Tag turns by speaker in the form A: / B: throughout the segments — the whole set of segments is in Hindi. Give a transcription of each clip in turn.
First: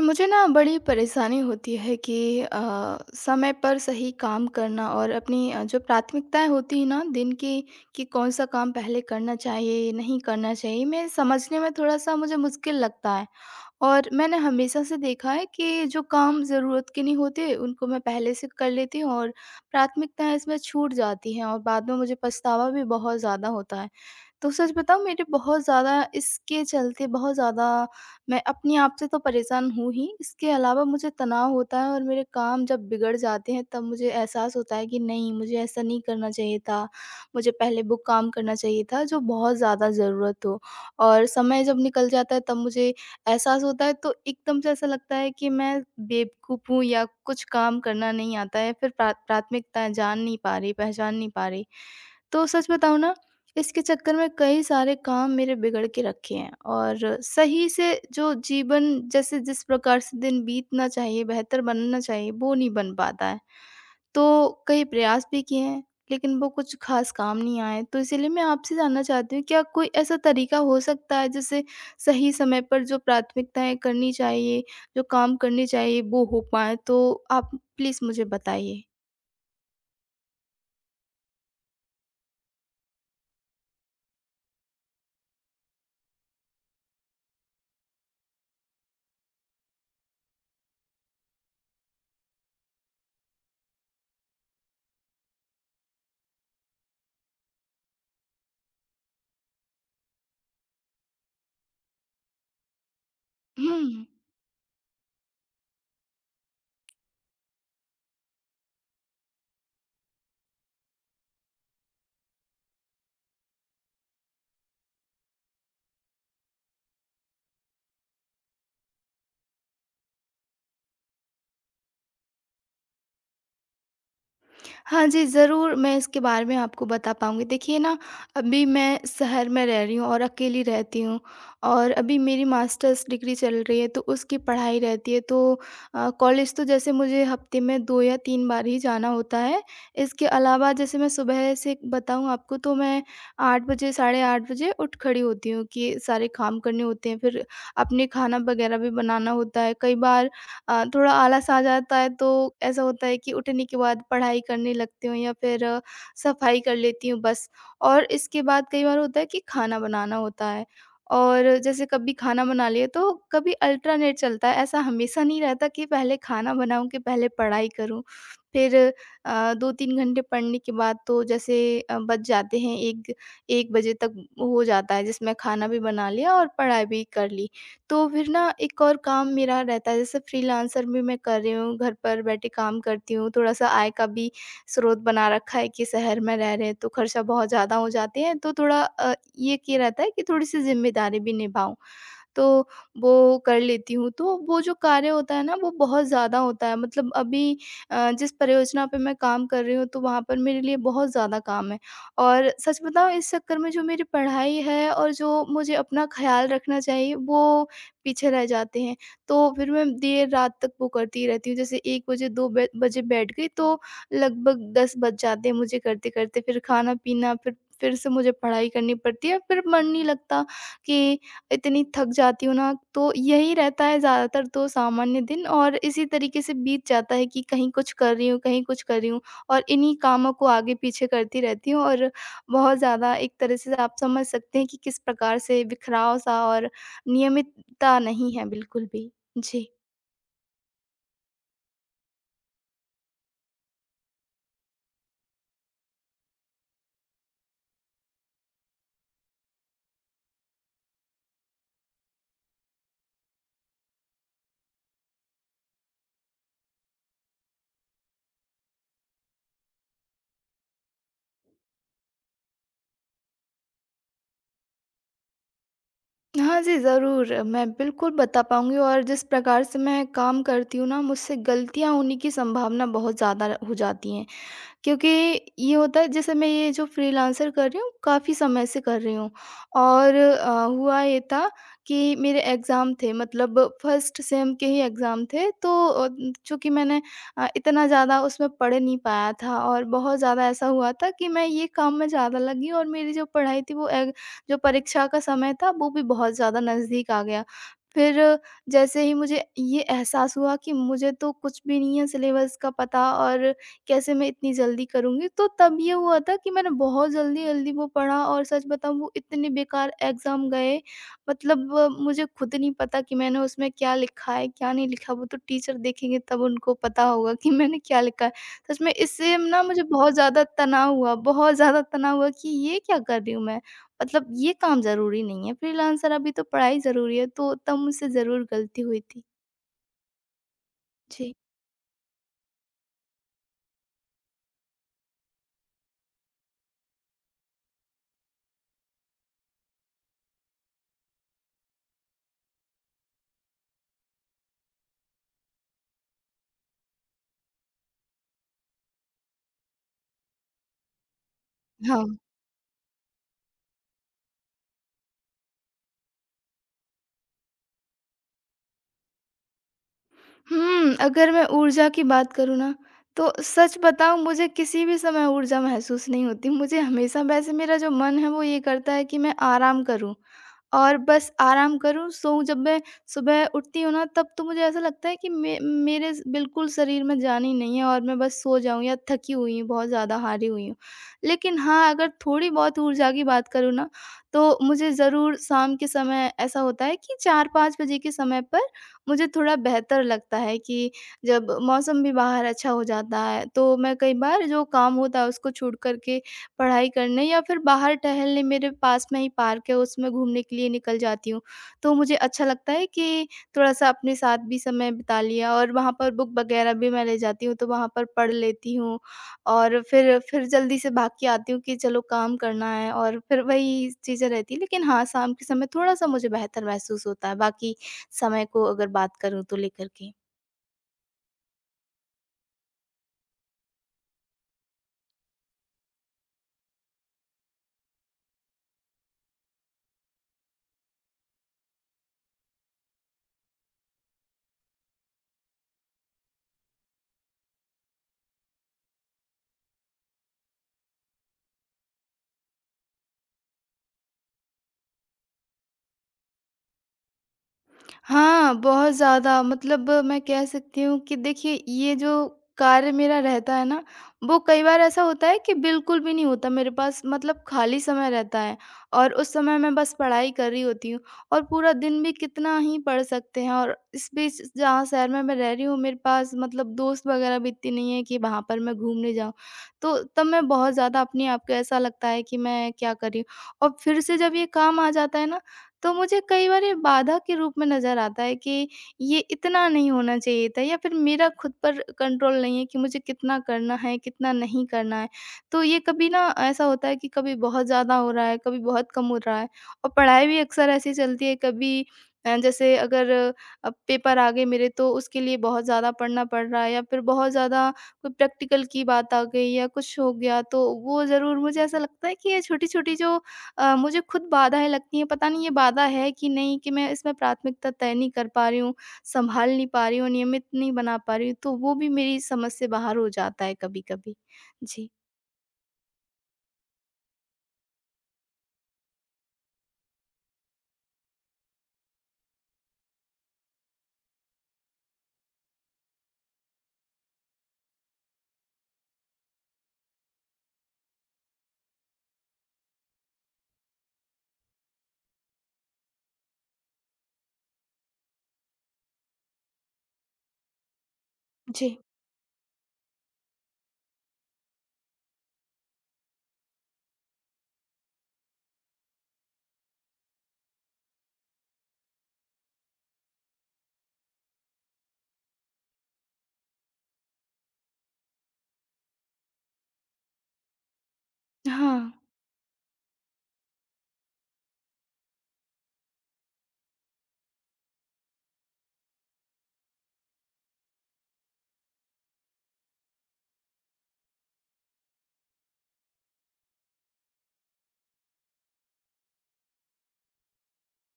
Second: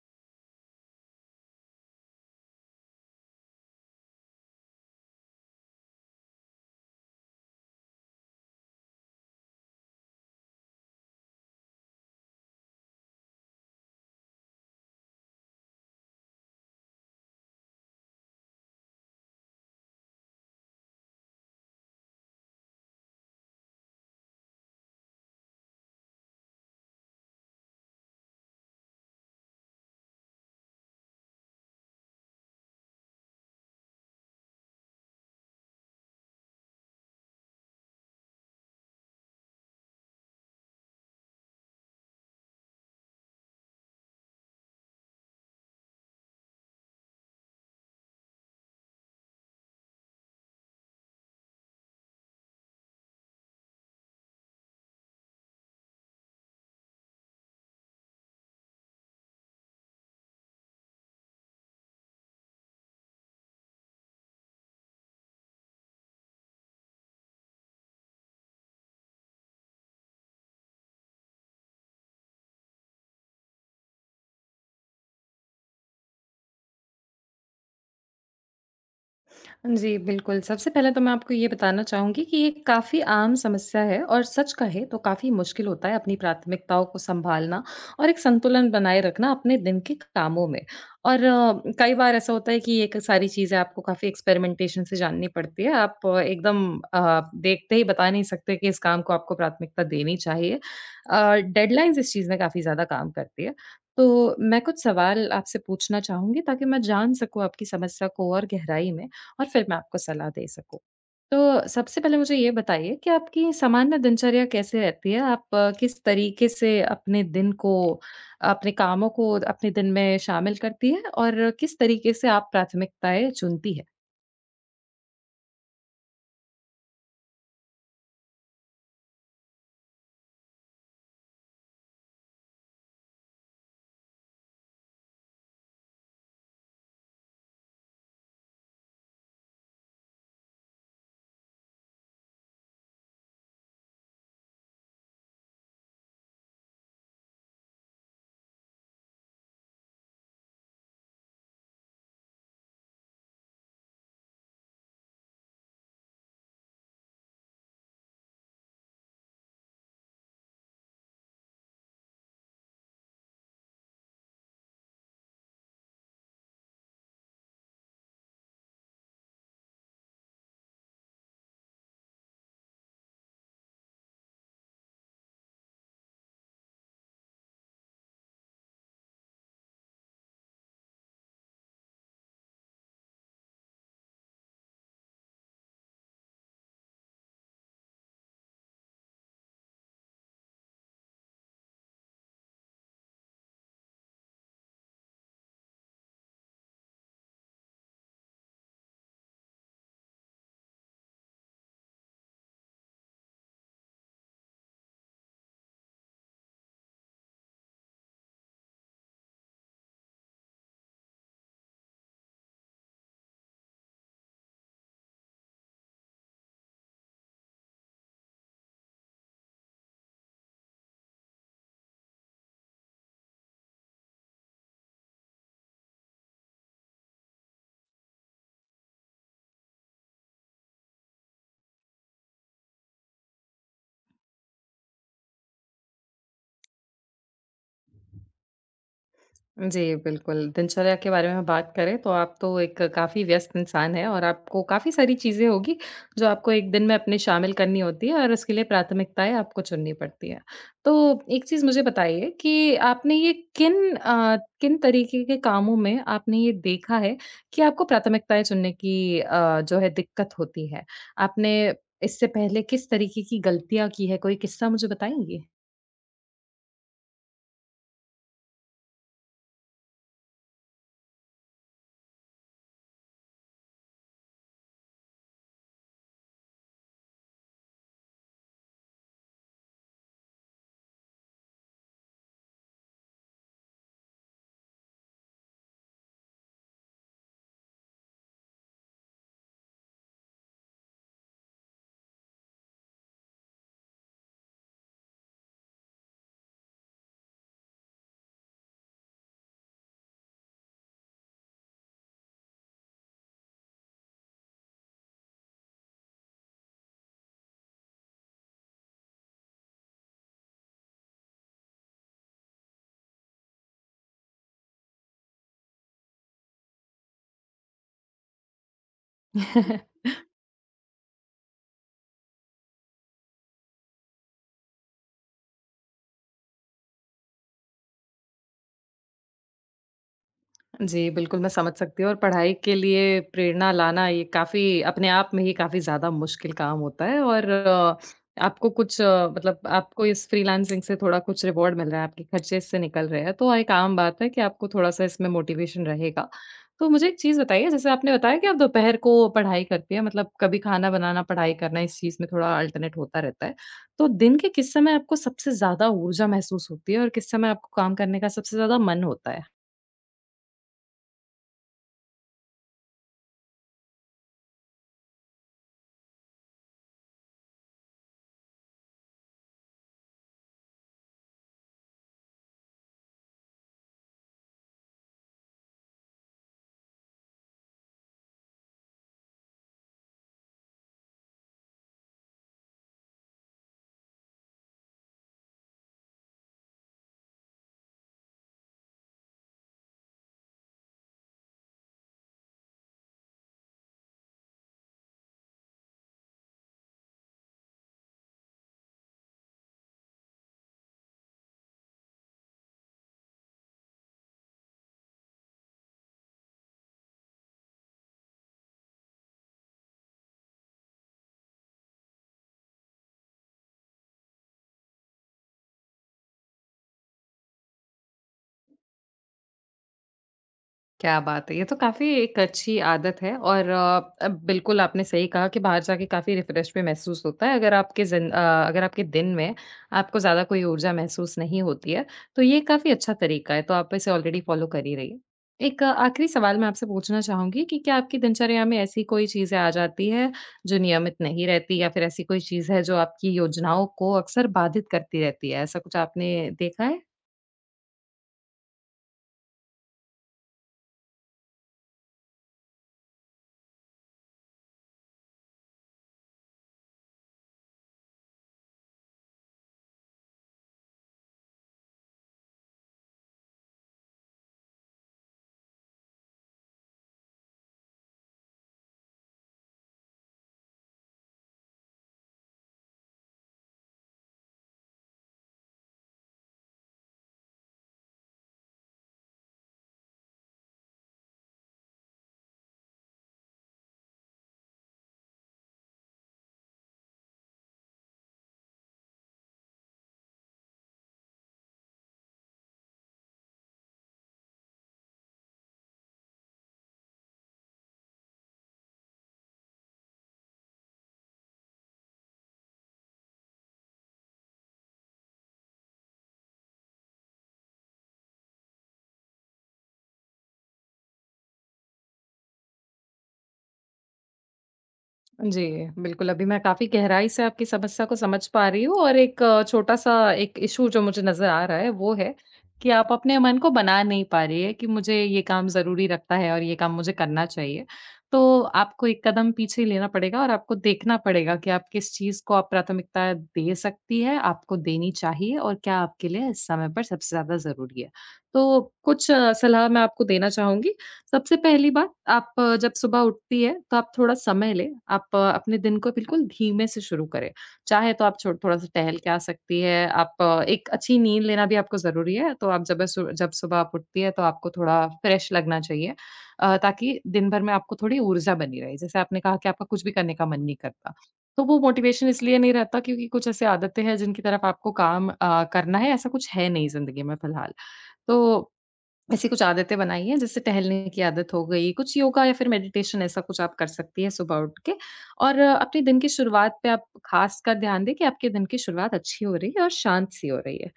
A: मुझे ना बड़ी परेशानी होती है कि समय पर सही काम करना और अपनी जो प्राथमिकताएँ होती हैं ना दिन की कि कौन सा काम पहले करना चाहिए, नहीं करना चाहिए, मैं समझने में थोड़ा-सा मुझे मुश्किल लगता है। और मैंने हमेशा से देखा है कि जो काम ज़रूरत के नहीं होते, उनको मैं पहले से कर लेती हूँ और प्राथमिकताएँ इसमें छूट जाती हैं और बाद में मुझे पछतावा भी बहुत ज़्यादा होता है। तो सच बताऊँ, मेरे बहुत ज़्यादा इसके चलते बहुत ज़्यादा मैं अपने आप से तो परेशान हूँ ही, इसके अलावा मुझे तनाव होता है और मेरे काम जब बिगड़ जाते हैं तब मुझे एहसास होता है कि नहीं, मुझे ऐसा नहीं करना चाहिए था। मुझे पहले वो काम करना चाहिए था जो बहुत ज़्यादा ज़रूरत हो, और समय जब निकल जाता है तब मुझे एहसास होता है, तो एकदम से ऐसा लगता है कि मैं बेवकूफ़ हूँ या कुछ काम करना नहीं आता है, फिर प्राथमिकताएँ जान नहीं पा रही, पहचान नहीं पा रही। तो सच बताऊँ ना, इसके चक्कर में कई सारे काम मेरे बिगड़ के रखे हैं और सही से जो जीवन, जैसे जिस प्रकार से दिन बीतना चाहिए, बेहतर बनना चाहिए, वो नहीं बन पाता है। तो कई प्रयास भी किए हैं, लेकिन वो कुछ ख़ास काम नहीं आए। तो इसीलिए मैं आपसे जानना चाहती हूँ, क्या कोई ऐसा तरीका हो सकता है, जिससे सही समय पर जो प्राथमिकताएँ करनी चाहिए, जो काम करने चाहिए, वो हो पाएँ? तो आप प्लीज़ मुझे बताइए।
B: जी, बिल्कुल। सबसे पहले तो मैं आपको ये बताना चाहूँगी कि ये काफ़ी आम समस्या है और सच कहें तो काफ़ी मुश्किल होता है अपनी प्राथमिकताओं को सँभालना और एक संतुलन बनाए रखना अपने दिन के कामों में। और कई बार ऐसा होता है कि ये क सारी चीज़ें आपको काफ़ी एक्सपेरिमेंटेशन से जाननी पड़ती है। आप एकदम देखते ही बता नहीं सकते कि इस काम को आपको प्राथमिकता देनी चाहिए। डेडलाइन्स इस चीज़ में काफ़ी ज़्यादा काम करती है। तो
A: हुँ।
B: मैं कुछ सवाल आपसे पूछना चाहूँगी ताकि मैं जान सकूँ आपकी समस्या को और गहराई में। और फिर मैं आपको सलाह दे सकूँ। तो सबसे पहले मुझे ये बताइए कि आपकी सामान्य दिनचर्या कैसे रहती है? आप किस तरीके से अपने दिन को, अपने कामों को अपने दिन में शामिल करती है और किस तरीके से आप प्राथमिकताएँ चुनती है?
A: हाँ जी, ज़रूर मैं इसके बारे में आपको बता पाऊँगी। देखिए ना, अभी मैं शहर में रह रही हूँ और अकेली रहती हूँ, और अभी मेरी मास्टर्स डिग्री चल रही है, तो उसकी पढ़ाई रहती है। तो कॉलेज तो जैसे मुझे हफ़्ते में 2 या 3 बार ही जाना होता है। इसके अलावा, जैसे मैं सुबह से बताऊँ आपको, तो मैं 8 बजे, साढ़े 8 बजे उठ खड़ी होती हूँ कि सारे काम करने होते हैं, फिर अपने खाना वग़ैरह भी बनाना होता है। कई बार थोड़ा आलस आ जाता है, तो ऐसा होता है कि उठने के बाद पढ़ाई करने लगती हूँ या फिर सफाई कर लेती हूँ बस। और इसके बाद कई बार होता है कि खाना बनाना होता है, और जैसे कभी खाना बना लिए तो कभी अल्टरनेट चलता है। ऐसा हमेशा नहीं रहता कि पहले खाना बनाऊँ कि पहले पढ़ाई करूँ। फिर 2-3 घंटे पढ़ने के बाद तो जैसे बज जाते हैं, 1 बजे तक हो जाता है, जिसमें खाना भी बना लिया और पढ़ाई भी कर ली। तो फिर ना एक और काम मेरा रहता है, जैसे फ्रीलांसर भी मैं कर रही हूँ, घर पर बैठे काम करती हूँ, थोड़ा-सा आय का भी स्रोत बना रखा है कि शहर में रह रहे हैं तो खर्चा बहुत ज़्यादा हो जाते हैं, तो थोड़ा ये कि रहता है कि थोड़ी-सी ज़िम्मेदारी भी निभाऊँ। तो वो कर लेती हूँ। तो वो जो कार्य होता है ना, वो बहुत ज़्यादा होता है, मतलब अभी जिस परियोजना पे मैं काम कर रही हूँ, तो वहाँ पर मेरे लिए बहुत ज़्यादा काम है। और सच बताऊँ, इस चक्कर में जो मेरी पढ़ाई है और जो मुझे अपना ख़्याल रखना चाहिए, वो पीछे रह जाते हैं। तो फिर मैं देर रात तक वो करती रहती हूँ, जैसे 1 बजे, 2 ब बजे बैठ गई तो लगभग 10 बज जाते हैं मुझे करते-करते, फिर खाना-पीना, फिर से मुझे पढ़ाई करनी पड़ती है। फिर मन नहीं लगता कि इतनी थक जाती हूँ ना, तो यही रहता है ज़्यादातर, तो सामान्य दिन और इसी तरीके से बीत जाता है कि कहीं कुछ कर रही हूँ, कहीं कुछ कर रही हूँ, और इन्हीं कामों को आगे-पीछे करती रहती हूँ, और बहुत ज़्यादा एक तरह से आप समझ सकते हैं कि किस प्रकार से बिखराव-सा, और नियमितता नहीं है बिल्कुल भी। जी।
B: जी, बिल्कुल। दिनचर्या के बारे में बात करें तो आप तो एक काफ़ी व्यस्त इंसान हैं और आपको काफ़ी सारी चीज़ें होगी जो आपको एक दिन में अपने शामिल करनी होती है और उसके लिए प्राथमिकताएँ आपको चुननी पड़ती हैं। तो एक चीज़ मुझे बताइए कि आपने ये किन तरीके के कामों में आपने ये देखा है कि आपको प्राथमिकताएँ चुनने की जो है दिक्कत होती है? आपने इससे पहले किस तरीके की गलतियाँ की हैं? कोई किस्सा मुझे बताएँगी?
A: हाँ जी, ज़रूर। मैं बिल्कुल बता पाऊँगी, और जिस प्रकार से मैं काम करती हूँ ना, मुझसे गलतियाँ होने की संभावना बहुत ज़्यादा हो जाती हैं। क्योंकि ये होता है, जैसे मैं ये जो फ्रीलांसर कर रही हूँ, काफ़ी समय से कर रही हूँ, और हुआ ये था कि मेरे एग्ज़ाम थे, मतलब फर्स्ट सेम के ही एग्ज़ाम थे, तो चूँकि मैंने इतना ज़्यादा उसमें पढ़ नहीं पाया था, और बहुत ज़्यादा ऐसा हुआ था कि मैं ये काम में ज़्यादा लगी, और मेरी जो पढ़ाई थी, वो एग जो परीक्षा का समय था, वो भी बहुत ज़्यादा नज़दीक आ गया। फिर जैसे ही मुझे ये एहसास हुआ कि मुझे तो कुछ भी नहीं है सिलेबस का पता, और कैसे मैं इतनी जल्दी करूँगी? तो तब ये हुआ था कि मैंने बहुत जल्दी-जल्दी वो पढ़ा, और सच बताऊँ, वो इतने बेकार एग्ज़ाम गए, मतलब मुझे खुद नहीं पता कि मैंने उसमें क्या लिखा है, क्या नहीं लिखा? वो तो टीचर देखेंगे, तब उनको पता होगा कि मैंने क्या लिखा है। सच में, इससे ना मुझे बहुत ज़्यादा तनाव हुआ, बहुत ज़्यादा तनाव हुआ कि ये क्या कर रही हूँ मैं? मतलब ये काम ज़रूरी नहीं है, फ्रीलांसर, अभी तो पढ़ाई ज़रूरी है, तो तब मुझसे ज़रूर गलती हुई थी।
B: जी,
A: जी।
B: बिल्कुल मैं समझ सकती हूँ और पढ़ाई के लिए प्रेरणा लाना ये काफ़ी अपने आप में ही काफ़ी ज़्यादा मुश्किल काम होता है और आपको मतलब आपको इस फ्रीलांसिंग से थोड़ा कुछ रिवॉर्ड मिल रहा है, आपके खर्चे इससे निकल रहे हैं, तो एक आम बात है कि आपको थोड़ा-सा इसमें मोटिवेशन रहेगा। तो मुझे एक चीज़ बताइए, जैसे आपने बताया कि आप दोपहर को पढ़ाई करती हैं, मतलब कभी खाना बनाना, पढ़ाई करना, इस चीज़
A: हाँ।
B: में थोड़ा अल्टर्नेट होता रहता है। तो दिन के किस समय आपको सबसे ज़्यादा ऊर्जा महसूस होती है और किस समय आपको काम करने का सबसे ज़्यादा मन होता है?
A: अगर मैं ऊर्जा की बात करूँ ना, तो सच बताऊँ मुझे किसी भी समय ऊर्जा महसूस नहीं होती। मुझे हमेशा, वैसे, मेरा जो मन है वो ये करता है कि मैं आराम करूँ। और बस आराम करूँ, सोऊँ। जब मैं सुबह उठती हूँ ना, तब तो मुझे ऐसा लगता है कि मे मेरे स बिल्कुल शरीर में जान ही नहीं है, और मैं बस सो जाऊँ, या थकी हुई हूँ, बहुत ज़्यादा हारी हुई हूँ। लेकिन हाँ, अगर थोड़ी बहुत ऊर्जा की बात करूँ ना, तो मुझे ज़रूर शाम के समय ऐसा होता है कि 4-5 बजे के समय पर मुझे थोड़ा बेहतर लगता है कि जब मौसम भी बाहर अच्छा हो जाता है, तो मैं कई बार जो काम होता है उसको छोड़ कर के पढ़ाई करने, या फिर बाहर टहलने, मेरे पास में ही पार्क है, उसमें घूमने के लिए निकल जाती हूँ। तो मुझे अच्छा लगता है कि थोड़ा-सा अपने साथ भी समय बिता लिया, और वहाँ पर बुक वगैरह भी मैं ले जाती हूँ, तो वहाँ पर पढ़ लेती हूँ, और फिर जल्दी से भाग के आती हूँ कि चलो काम करना है, और फिर वही चीज़ें रहती हैं। लेकिन हाँ, शाम के समय थोड़ा-सा मुझे बेहतर महसूस होता है, बाकी समय को अगर बात करूँ तो लेकर के।
B: क्या बात है! ये तो काफ़ी एक अच्छी आदत है और अब बिल्कुल आपने सही कहा कि बाहर जाके काफ़ी रिफ़्रेश भी महसूस होता है अगर आपके अगर आपके दिन में आपको ज़्यादा कोई ऊर्जा महसूस नहीं होती है, तो ये काफ़ी अच्छा तरीका है, तो आप इसे ऑलरेडी फ़ॉलो कर ही रही हैं। आखिरी सवाल मैं आपसे पूछना चाहूँगी कि क्या आपकी दिनचर्या में ऐसी कोई चीज़ें आ जाती हैं, जो नियमित नहीं रहती या फिर ऐसी कोई चीज़ है जो आपकी योजनाओं को अक्सर बाधित करती रहती है? ऐसा कुछ आपने देखा है?
A: हाँ, बहुत ज़्यादा, मतलब मैं कह सकती हूँ कि देखिए, ये जो कार्य मेरा रहता है ना, वो कई बार ऐसा होता है कि बिल्कुल भी नहीं होता मेरे पास, मतलब खाली समय रहता है, और उस समय मैं बस पढ़ाई कर रही होती हूँ, और पूरा दिन भी कितना ही पढ़ सकते हैं, और इस बीच जहाँ शहर में मैं रह रही हूँ, मेरे पास मतलब दोस्त वगैरह भी इतनी नहीं है कि वहाँ पर मैं घूमने जाऊँ। तो तब मैं बहुत ज़्यादा अपने आप को, ऐसा लगता है कि मैं क्या कर रही हूँ, और फिर से जब ये काम आ जाता है ना, तो मुझे कई बार ये बाधा के रूप में नज़र आता है कि ये इतना नहीं होना चाहिए था, या फिर मेरा खुद पर कंट्रोल नहीं है कि मुझे कितना करना है, कितना नहीं करना है। तो ये कभी ना ऐसा होता है कि कभी बहुत ज़्यादा हो रहा है, कभी बहुत कम हो रहा है, और पढ़ाई भी अक्सर ऐसी चलती है, कभी जैसे अगर अब पेपर आ गए मेरे, तो उसके लिए बहुत ज़्यादा पढ़ना पड़ रहा है, या फिर बहुत ज़्यादा कोई प्रैक्टिकल की बात आ गई या कुछ हो गया, तो वो ज़रूर मुझे ऐसा लगता है कि ये छोटी-छोटी जो मुझे खुद बाधाएँ लगती हैं, पता नहीं ये बाधा है कि नहीं, कि मैं इसमें प्राथमिकता तय नहीं कर पा रही हूँ, सँभाल नहीं पा रही हूँ, नियमित नहीं बना पा रही हूँ, तो वो भी मेरी समझ से बाहर हो जाता है कभी-कभी। जी।
B: जी, बिल्कुल, अभी मैं काफ़ी गहराई से आपकी समस्या को समझ पा रही हूँ और एक छोटा-सा एक इश्यू जो मुझे नज़र आ रहा है, वो है कि आप अपने मन को बना नहीं पा रही हैं कि मुझे ये काम ज़रूरी लगता है और ये काम मुझे करना चाहिए। तो आपको एक कदम पीछे लेना पड़ेगा और आपको देखना पड़ेगा कि आप किस चीज़ को आप प्राथमिकता दे सकती हैं, आपको देनी चाहिए और क्या आपके लिए इस समय पर सबसे ज़्यादा ज़रूरी है। तो कुछ सलाह मैं आपको देना चाहूँगी। सबसे
A: जी।
B: पहली बात आप जब सुबह उठती है तो आप थोड़ा समय लें, आप अपने दिन को बिल्कुल धीमे से शुरू करें। चाहे तो आप छो थोड़ा-सा टहल के आ सकती है, आप एक अच्छी नींद लेना भी आपको ज़रूरी है, तो आप जब सु जब सुबह आप उठती है तो आपको थोड़ा फ्रेश लगना चाहिए ताकि दिन भर में आपको थोड़ी ऊर्जा बनी रहे। जैसे आपने कहा कि आपका कुछ भी करने का मन नहीं करता, तो वो
A: हाँ।
B: मोटिवेशन इसलिए नहीं रहता क्योंकि कुछ ऐसी आदतें हैं जिनकी तरफ आपको करना है, ऐसा कुछ है नहीं ज़िंदगी में फिलहाल। तो ऐसी कुछ आदतें बनाई हैं, जैसे टहलने की आदत हो गई, कुछ योगा या फिर मेडिटेशन ऐसा कुछ आप कर सकती हैं सुबह उठ के और अपने दिन की शुरुआत पे आप ख़ासकर ध्यान दें कि आपके दिन की शुरुआत अच्छी हो रही है और शांत-सी हो रही है।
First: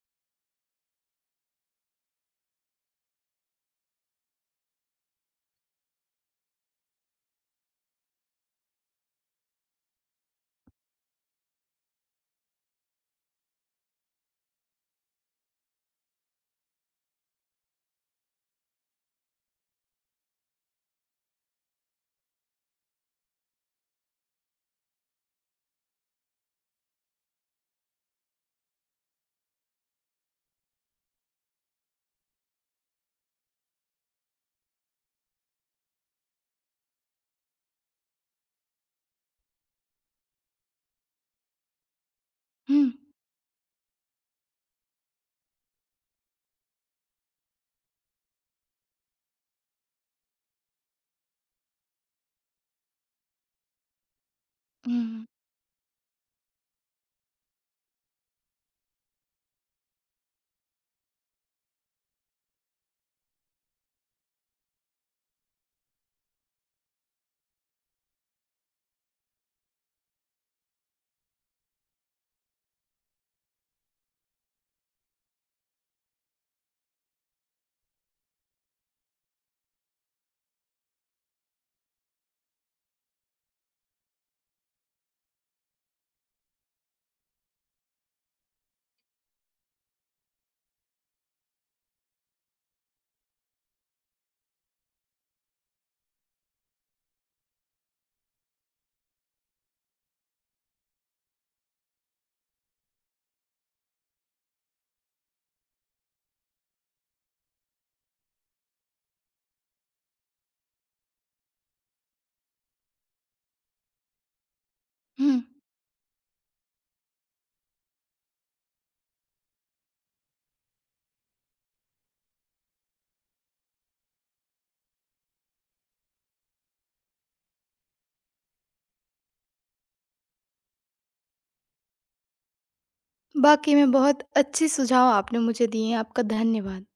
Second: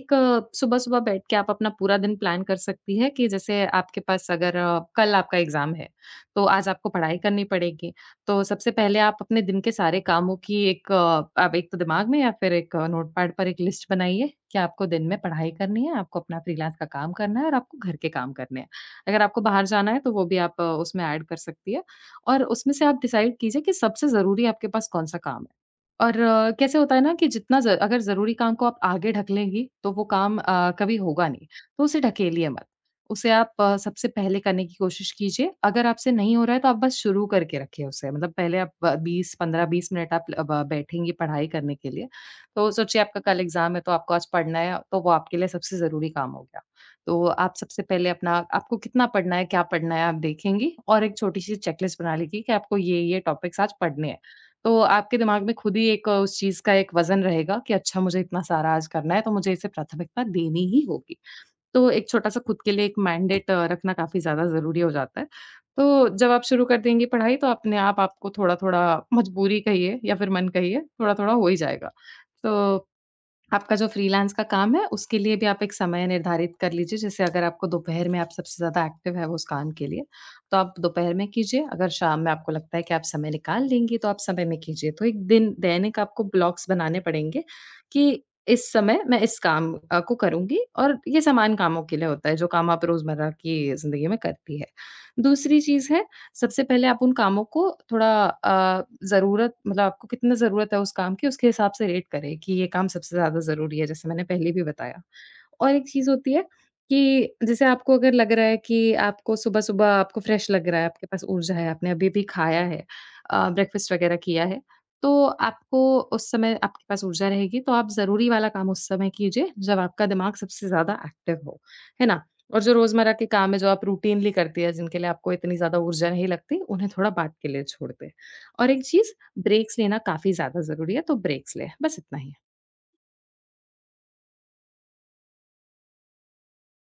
B: एक सुबह-सुबह बैठ के आप अपना पूरा दिन प्लान कर सकती हैं कि जैसे आपके पास अगर कल आपका एग्ज़ाम है, तो आज आपको पढ़ाई करनी पड़ेगी। तो सबसे पहले आप अपने दिन के सारे कामों की आप एक तो दिमाग में या फिर एक नोटपैड पर एक लिस्ट बनाइए कि आपको दिन में पढ़ाई करनी है, आपको अपना फ्रीलांस का काम करना है और आपको घर के काम करने हैं। अगर आपको बाहर जाना है तो वो भी आप उसमें ऐड कर सकती हैं और उसमें से आप डिसाइड कीजिए कि सबसे ज़रूरी आपके पास कौन-सा काम है। और कैसे होता है ना कि जितना ज अगर ज़रूरी काम को आप आगे ढकेलेंगी, तो वो काम कभी होगा नहीं, तो उसे ढकेलिए मत। उसे आप सबसे पहले करने की कोशिश कीजिए। अगर आपसे नहीं हो रहा है तो आप बस शुरू करके रखिए उसे। मतलब पहले आप ब 20 15-20 मिनट आप ब बैठेंगी पढ़ाई करने के लिए। तो
A: हुँ।
B: सोचिए आपका कल एग्ज़ाम है तो आपको आज पढ़ना है तो वो आपके लिए सबसे ज़रूरी काम हो गया। तो आप सबसे पहले अपना आपको कितना पढ़ना है, क्या पढ़ना है आप देखेंगी और एक छोटी-सी चेकलिस्ट बना लेंगी कि आपको ये-ये टॉपिक्स आज पढ़ने हैं। तो आपके
A: हुँ,
B: दिमाग में खुद ही एक उस चीज़ का एक वज़न रहेगा कि अच्छा मुझे इतना सारा आज करना है तो मुझे इसे प्राथमिकता देनी ही होगी। तो एक छोटा-सा खुद के लिए एक मैंडेट रखना काफ़ी ज़्यादा ज़रूरी हो जाता है। तो जब आप शुरू कर देंगी पढ़ाई तो अपने आप आपको थोड़ा-थोड़ा मजबूरी कहिए या फिर मन कहिए, थोड़ा-थोड़ा हो ही जाएगा। तो आपका जो फ्रीलांस का काम है, उसके लिए भी आप एक समय निर्धारित कर लीजिए। जैसे अगर आपको दोपहर में आप सबसे ज़्यादा एक्टिव है उस काम के लिए, तो आप दोपहर में कीजिए। अगर शाम में आपको लगता है कि आप समय निकाल लेंगी, तो आप समय में कीजिए। तो एक दिन दैनिक आपको ब्लॉक्स बनाने पड़ेंगे कि इस समय मैं इस काम को करूँगी और ये सामान्य कामों के लिए होता है, जो काम आप रोज़मर्रा की ज़िंदगी में करती है। दूसरी चीज़ है सबसे पहले आप उन कामों को ज़रूरत मतलब आपको कितना ज़रूरत है उस काम की, उसके हिसाब से रेट करें कि ये काम सबसे ज़्यादा ज़रूरी है, जैसे मैंने पहले भी बताया। और एक चीज़ होती है कि जैसे आपको अगर लग रहा है कि आपको सुबह-सुबह आपको फ्रेश लग रहा है, आपके पास ऊर्जा है, आपने अभी-अभी खाया है ब्रेकफ़ास्ट वग़ैरह किया है, तो
A: हुँ।
B: आपको उस समय आपके पास ऊर्जा रहेगी, तो आप ज़रूरी वाला काम उस समय कीजिए, जब आपका दिमाग सबसे ज़्यादा एक्टिव हो, है ना? और जो रोज़मर्रा के काम है, जो आप रूटीनली करती हैं, जिनके लिए आपको इतनी ज़्यादा ऊर्जा नहीं लगती, उन्हें थोड़ा बाद के लिए छोड़ दें। और एक चीज़, ब्रेक्स लेना काफ़ी ज़्यादा ज़रूरी है, तो ब्रेक्स लें। बस इतना ही।
A: वाक़ई में बहुत अच्छे सुझाव आपने मुझे दिए हैं, आपका धन्यवाद।